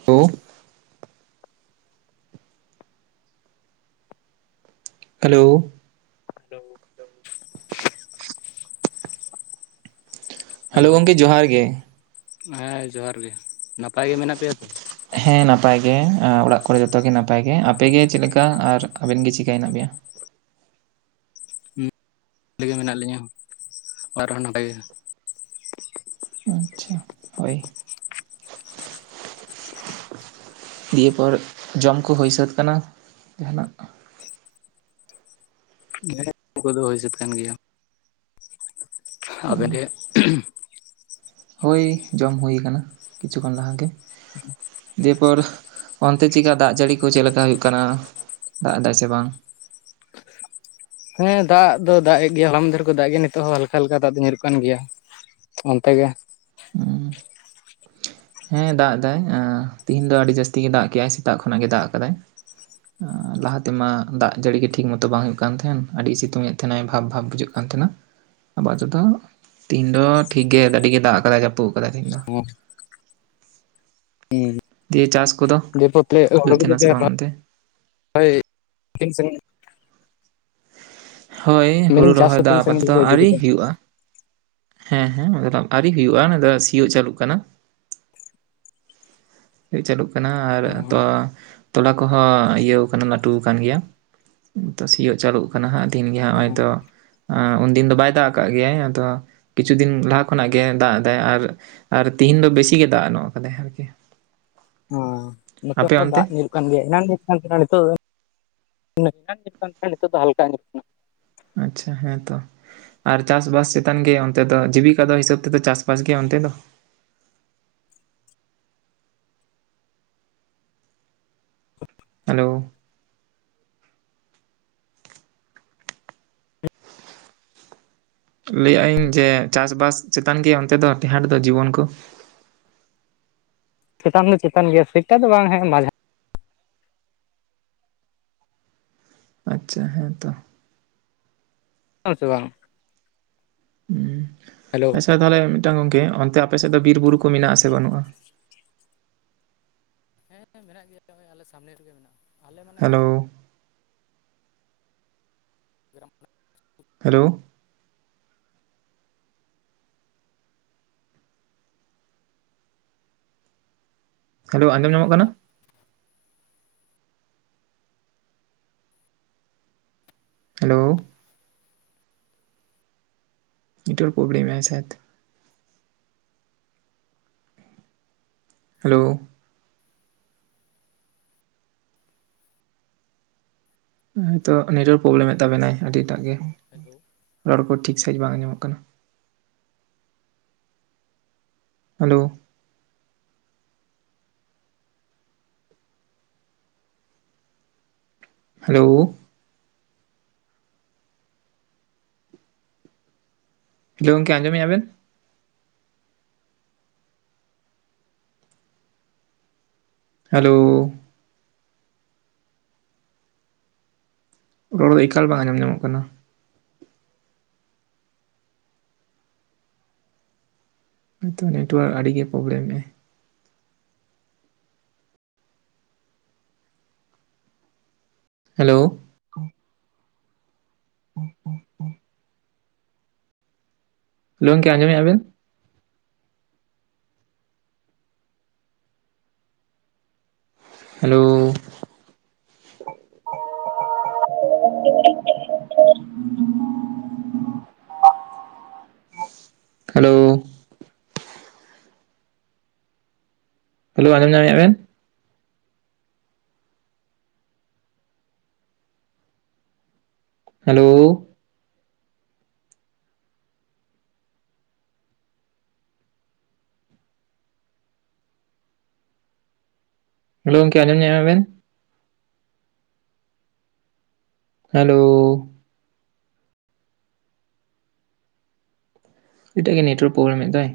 [inaudible] Hello. Hello. Hello, ᱜᱚᱢᱠᱮ ᱡᱚᱦᱟᱨ ᱜᱮ ᱦᱮᱸ ᱡᱚᱦᱟᱨ ᱜᱮ ᱱᱟᱯᱟᱭ ᱜᱮ ᱢᱮᱱᱟᱜ ᱯᱮᱭᱟ ᱛᱚ? ᱦᱮᱸ ᱱᱟᱯᱟᱭ ᱜᱮ ᱚᱲᱟᱜ ᱠᱚ ᱨᱮ ᱡᱷᱚᱛᱚ ᱱᱟᱯᱟᱭ ᱜᱮ ᱟᱯᱮ ᱜᱮ ᱪᱮᱫ ᱞᱮᱠᱟ ᱟᱨ ᱟᱵᱮᱱ ᱜᱮ ᱪᱤᱠᱟ ᱦᱮᱱᱟᱜ [unintelligible] ᱵᱷᱟᱞᱤ ᱜᱮ ᱢᱮᱱᱟᱜ ᱞᱤᱧᱟᱹ ᱟᱨ ᱦᱚᱸ ᱱᱚᱰᱮ ᱜᱮ ᱟᱪᱪᱷᱟ ᱾ ᱫᱤᱭᱮ ᱯᱚᱨ ᱡᱚᱢ ᱠᱚ ᱦᱩᱭ ᱥᱟᱹᱛ ᱠᱟᱱᱟ ᱡᱟᱦᱟ ᱱᱟᱜ? ᱦᱮᱸ ᱡᱚᱢ ᱠᱚᱫᱚ ᱦᱩᱭ ᱥᱟᱹᱛ ᱠᱟᱱ ᱜᱮᱭᱟ᱾ [unintelligible] ᱦᱳᱭ ᱡᱚᱢ ᱦᱩᱭ ᱠᱟᱱᱟ ᱠᱤᱪᱷᱩ ᱠᱷᱚᱱ ᱞᱟᱦᱟ ᱜᱮ, [unintelligible] ᱫᱤᱭᱮ ᱯᱚᱨ ᱚᱱᱛᱮ ᱪᱮᱠᱟ ᱫᱟᱜ ᱡᱟᱹᱲᱤ ᱠᱚ ᱪᱮᱫ ᱞᱮᱠᱟ ᱦᱩᱭᱩᱜ ᱠᱟᱱᱟ ᱫᱟᱜ ᱮᱫᱟᱭ ᱥᱮ ᱵᱟᱝ? ᱦᱮᱸ ᱫᱟᱜ ᱫᱚ ᱫᱟᱜ ᱮ ᱜᱮᱭᱟᱭ ᱦᱚᱞᱟ ᱢᱟᱫᱷᱮᱨ ᱠᱚ ᱫᱟᱜ ᱜᱮ ᱱᱤᱛᱚᱜ ᱦᱚᱸ ᱦᱟᱞᱠᱟ ᱦᱟᱞᱠᱟ ᱫᱟᱜ ᱫᱚ ᱧᱩᱨᱩᱜ ᱠᱟᱱ ᱜᱮᱭᱟ᱾ ᱚᱱᱛᱮ ᱜᱮ [unintelligible] ᱦᱮᱸ ᱫᱟᱜ ᱫᱟᱭ ᱛᱤᱦᱤᱧ ᱫᱚ ᱟᱹᱰᱤ ᱡᱟᱹᱥᱛᱤ ᱜᱮ ᱫᱟᱜ ᱠᱮᱜ ᱟᱭ ᱥᱮᱛᱟᱜ ᱠᱷᱚᱱᱟᱜ ᱜᱮ ᱫᱟᱜ ᱠᱟᱫᱟᱭ᱾ ᱞᱟᱦᱟ ᱛᱮᱢᱟ ᱫᱟᱜ ᱡᱟᱹᱲᱤ ᱜᱮ ᱴᱷᱤᱠ ᱢᱚᱛᱚ ᱵᱟᱝ ᱦᱩᱭᱩᱜ ᱠᱟᱱ ᱛᱟᱦᱮᱫ ᱟᱹᱰᱤ ᱥᱤᱛᱩᱝ ᱮᱫ ᱛᱟᱦᱮᱜ ᱱᱟᱭ ᱵᱷᱟᱵᱽ ᱵᱷᱟᱵᱽ ᱵᱩᱡᱷᱟᱹᱜ ᱛᱟᱦᱮᱱᱟ ᱟᱵᱟᱨ ᱛᱮᱫᱚ ᱛᱮᱦᱮᱧ ᱫᱚ ᱴᱷᱤᱠ ᱜᱮ ᱟᱹᱰᱤ ᱜᱮ ᱫᱟᱜ ᱠᱟᱫᱟᱭ ᱡᱟᱹᱯᱩᱫ ᱠᱟᱫᱟᱭ ᱛᱮᱦᱤᱧ ᱫᱚ᱾ [unintelligible] ᱫᱤᱭᱮ ᱪᱟᱥ ᱠᱚᱫᱚ ᱦᱩᱭᱩᱜ ᱛᱟᱦᱮᱱᱟ ᱥᱮ ᱵᱟᱝ ᱚᱱᱛᱮ [unintelligible] [unintelligible] ᱦᱳᱭ ᱦᱩᱲᱩ ᱢᱮᱱᱤᱧ ᱪᱟᱥ ᱨᱚᱦᱚᱭ ᱠᱚ ᱫᱚ ᱛᱤᱱ ᱥᱟᱺᱜᱤᱧ ᱟᱯᱟᱛᱚᱛᱚ ᱯᱮ ᱤᱫᱤ ᱟᱹᱣᱨᱤ ᱠᱮᱫᱟ? ᱦᱩᱭᱩᱜᱼᱟ᱾ ᱦᱮᱸ ᱦᱮᱸ ᱟᱹᱣᱨᱤ ᱦᱩᱭᱩᱜᱼᱟ ᱚᱱᱟ ᱫᱚ ᱥᱤᱭᱳᱜ ᱪᱟᱹᱞᱩᱜ ᱠᱟᱱᱟ᱾ ᱪᱟᱹᱞᱩᱜ ᱠᱟᱱᱟ ᱟᱨ ᱛᱚ ᱛᱚᱞᱟ ᱠᱚᱦᱚᱸ ᱤᱭᱟᱹᱣ ᱠᱟᱱᱟ ᱞᱟᱹᱴᱩ ᱠᱟᱱ ᱜᱮᱭᱟ ᱛᱚ ᱥᱤᱭᱳᱜ ᱪᱟᱹᱞᱩᱜ ᱠᱟᱱᱟ ᱦᱟᱸᱜ ᱫᱤᱱ ᱜᱮ ᱱᱚᱸᱜᱼᱚᱭ ᱛᱚ ᱩᱱᱫᱤᱱ ᱫᱚ ᱵᱟᱭ ᱫᱟᱜ ᱟᱠᱟᱫ ᱜᱮᱭᱟᱭ ᱟᱫᱚ ᱠᱤᱪᱷᱩ ᱫᱤᱱ ᱞᱟᱦᱟ ᱠᱷᱚᱱᱟᱜ ᱜᱮ ᱫᱟᱜ ᱮᱫᱟ ᱟᱨ ᱟᱨ ᱛᱤᱦᱤᱧ ᱫᱚ ᱵᱮᱥᱤ ᱜᱮ ᱫᱟᱜ ᱧᱚᱜ ᱠᱟᱫᱟᱭ ᱟᱨᱠᱤ ᱾ ᱚ ᱱᱚᱛᱮ ᱦᱚᱸ ᱫᱟᱜ ᱚᱱᱛᱮ ᱱᱩᱨᱩᱜ ᱦᱩᱭᱩᱜ ᱠᱟᱱ ᱜᱮᱭᱟ ᱚᱱᱟ ᱧᱩᱨ ᱠᱟᱱ ᱛᱟᱦᱮ ᱱᱟ ᱱᱤᱛᱚᱜ ᱫᱚ [unintelligible] ᱛᱟᱦᱮ ᱱᱟ ᱱᱤᱛᱚᱜ ᱫᱚ ᱦᱟᱞᱠᱟ ᱧᱩᱨᱩᱜ ᱠᱟᱱᱟ᱾ ᱟᱪᱪᱷᱟ ᱦᱮᱸ ᱛᱚ᱾ ᱟᱨ ᱪᱟᱥ ᱵᱟᱥ ᱪᱮᱛᱟᱱ ᱜᱮᱭᱟ ᱚᱱᱛᱮ ᱫᱚ [unintelligible] ᱦᱤᱥᱟᱹᱵ ᱛᱮ ᱠᱚ ᱪᱟᱥ ᱵᱟᱥ ᱜᱮᱭᱟ ᱚᱱᱛᱮ ᱫᱚ᱾ ᱦᱮᱞᱳ, ᱞᱟᱹᱭ ᱟᱜ ᱟᱹᱧ ᱡᱮ ᱪᱟᱥ ᱵᱟᱥ ᱪᱮᱛᱟᱱ ᱜᱮ ᱚᱱᱛᱮ ᱫᱚ ᱴᱮᱦᱟᱴ ᱫᱚ ᱡᱤᱵᱚᱱ ᱠᱚ? ᱪᱮᱛᱟᱱ ᱫᱚ ᱪᱮᱛᱟᱱ ᱜᱮᱭᱟ [unintelligible] ᱫᱚ ᱵᱟᱝ᱾ [unintelligible] ᱟᱪᱪᱷᱟ ᱦᱮᱸ ᱛᱚ᱾ [unintelligible] ᱦᱮᱞᱳ ᱟᱪᱪᱷᱟ ᱛᱟᱦᱞᱮ ᱢᱤᱫ ᱴᱟᱝ ᱜᱚᱝᱠᱮ ᱚᱱᱛᱮ ᱟᱯᱮ ᱥᱮᱫ ᱫᱚ ᱵᱤᱨ ᱵᱩᱨᱩ ᱠᱚ ᱢᱮᱱᱟᱜ ᱟᱥᱮ ᱵᱟᱹᱱᱩᱜᱼᱟ? ᱦᱮᱸ ᱢᱮᱱᱟᱜ ᱜᱮᱭᱟ ᱱᱚᱜᱚᱭ ᱟᱞᱮ ᱥᱟᱢᱱᱮ ᱨᱮ ᱜᱮ ᱢᱮᱱᱟᱜᱼᱟ ᱟᱞᱮ ᱢᱟᱱᱮ ᱟᱞᱮ, ᱦᱮᱞᱳ [unintelligible] ᱦᱮᱞᱳ, ᱦᱮᱞᱳ ᱟᱸᱡᱚᱢ ᱧᱟᱢᱚᱜ ᱠᱤᱞᱳᱢᱤᱴᱟᱨ ᱠᱟᱱᱟ? ᱞᱟᱜᱟᱜᱼᱟ᱾ ᱦᱮᱞᱳ, ᱱᱮᱴᱣᱟᱨᱠ ᱯᱨᱚᱠᱞᱮᱢ ᱮᱜ ᱟᱭ᱾ ᱦᱮᱞᱳ, ᱦᱳᱭ ᱛᱚ ᱱᱮᱴᱣᱟᱨᱠ ᱯᱨᱚᱵᱞᱮᱢᱮᱫ ᱛᱟᱵᱮ ᱱᱟᱭ ᱟᱹᱰᱤ ᱮᱴᱟᱜ ᱜᱮ᱾ ᱦᱮᱞᱳ, ᱨᱚᱲ ᱠᱚ ᱴᱷᱤᱠ ᱥᱟᱺᱦᱤᱡ ᱵᱟᱝ ᱟᱡᱚ ᱢᱚᱜ ᱠᱟᱱᱟ᱾ ᱦᱮᱞᱳ, ᱦᱮᱞᱳ, ᱜᱚᱝᱠᱮ ᱟᱡᱚᱢ ᱮᱫ ᱟᱵᱮᱱ? ᱦᱮᱞᱳ, ᱨᱚᱲ ᱫᱚ ᱮᱠᱟᱞ ᱵᱟᱝ ᱟᱸᱡᱚᱢ ᱧᱟᱢᱚᱜ ᱠᱟᱱᱟ? ᱦᱚᱭᱛᱚ ᱱᱮᱴᱚᱣᱟᱨᱠ ᱟᱹᱰᱤ ᱜᱮ ᱯᱨᱚᱵ ᱞᱮᱢᱮᱫᱟ᱾ ᱦᱮᱞᱳ, [unintelligible] ᱜᱚᱝᱠᱮ ᱟᱸᱡᱚᱢ ᱮᱜᱟ ᱟ ᱵᱤᱱ? ᱦᱮᱞᱳ, ᱦᱮᱞᱳ, ᱦᱮᱞᱳ ᱟᱡᱚᱢ ᱧᱟᱢᱮᱜ-ᱟ ᱵᱤᱱ? ᱦᱮᱞᱳ, ᱦᱮᱞᱳ ᱜᱚᱝᱠᱮ ᱟᱸᱡᱚᱢ ᱧᱟᱢ ᱮᱜᱼᱟ ᱵᱤᱱ? ᱦᱮᱞᱳ, ᱮᱴᱟᱜ ᱜᱮ ᱱᱮᱴᱳᱣᱟᱨᱠ ᱯᱨᱚᱵᱞᱮᱢ ᱮᱫ ᱫᱚᱭ᱾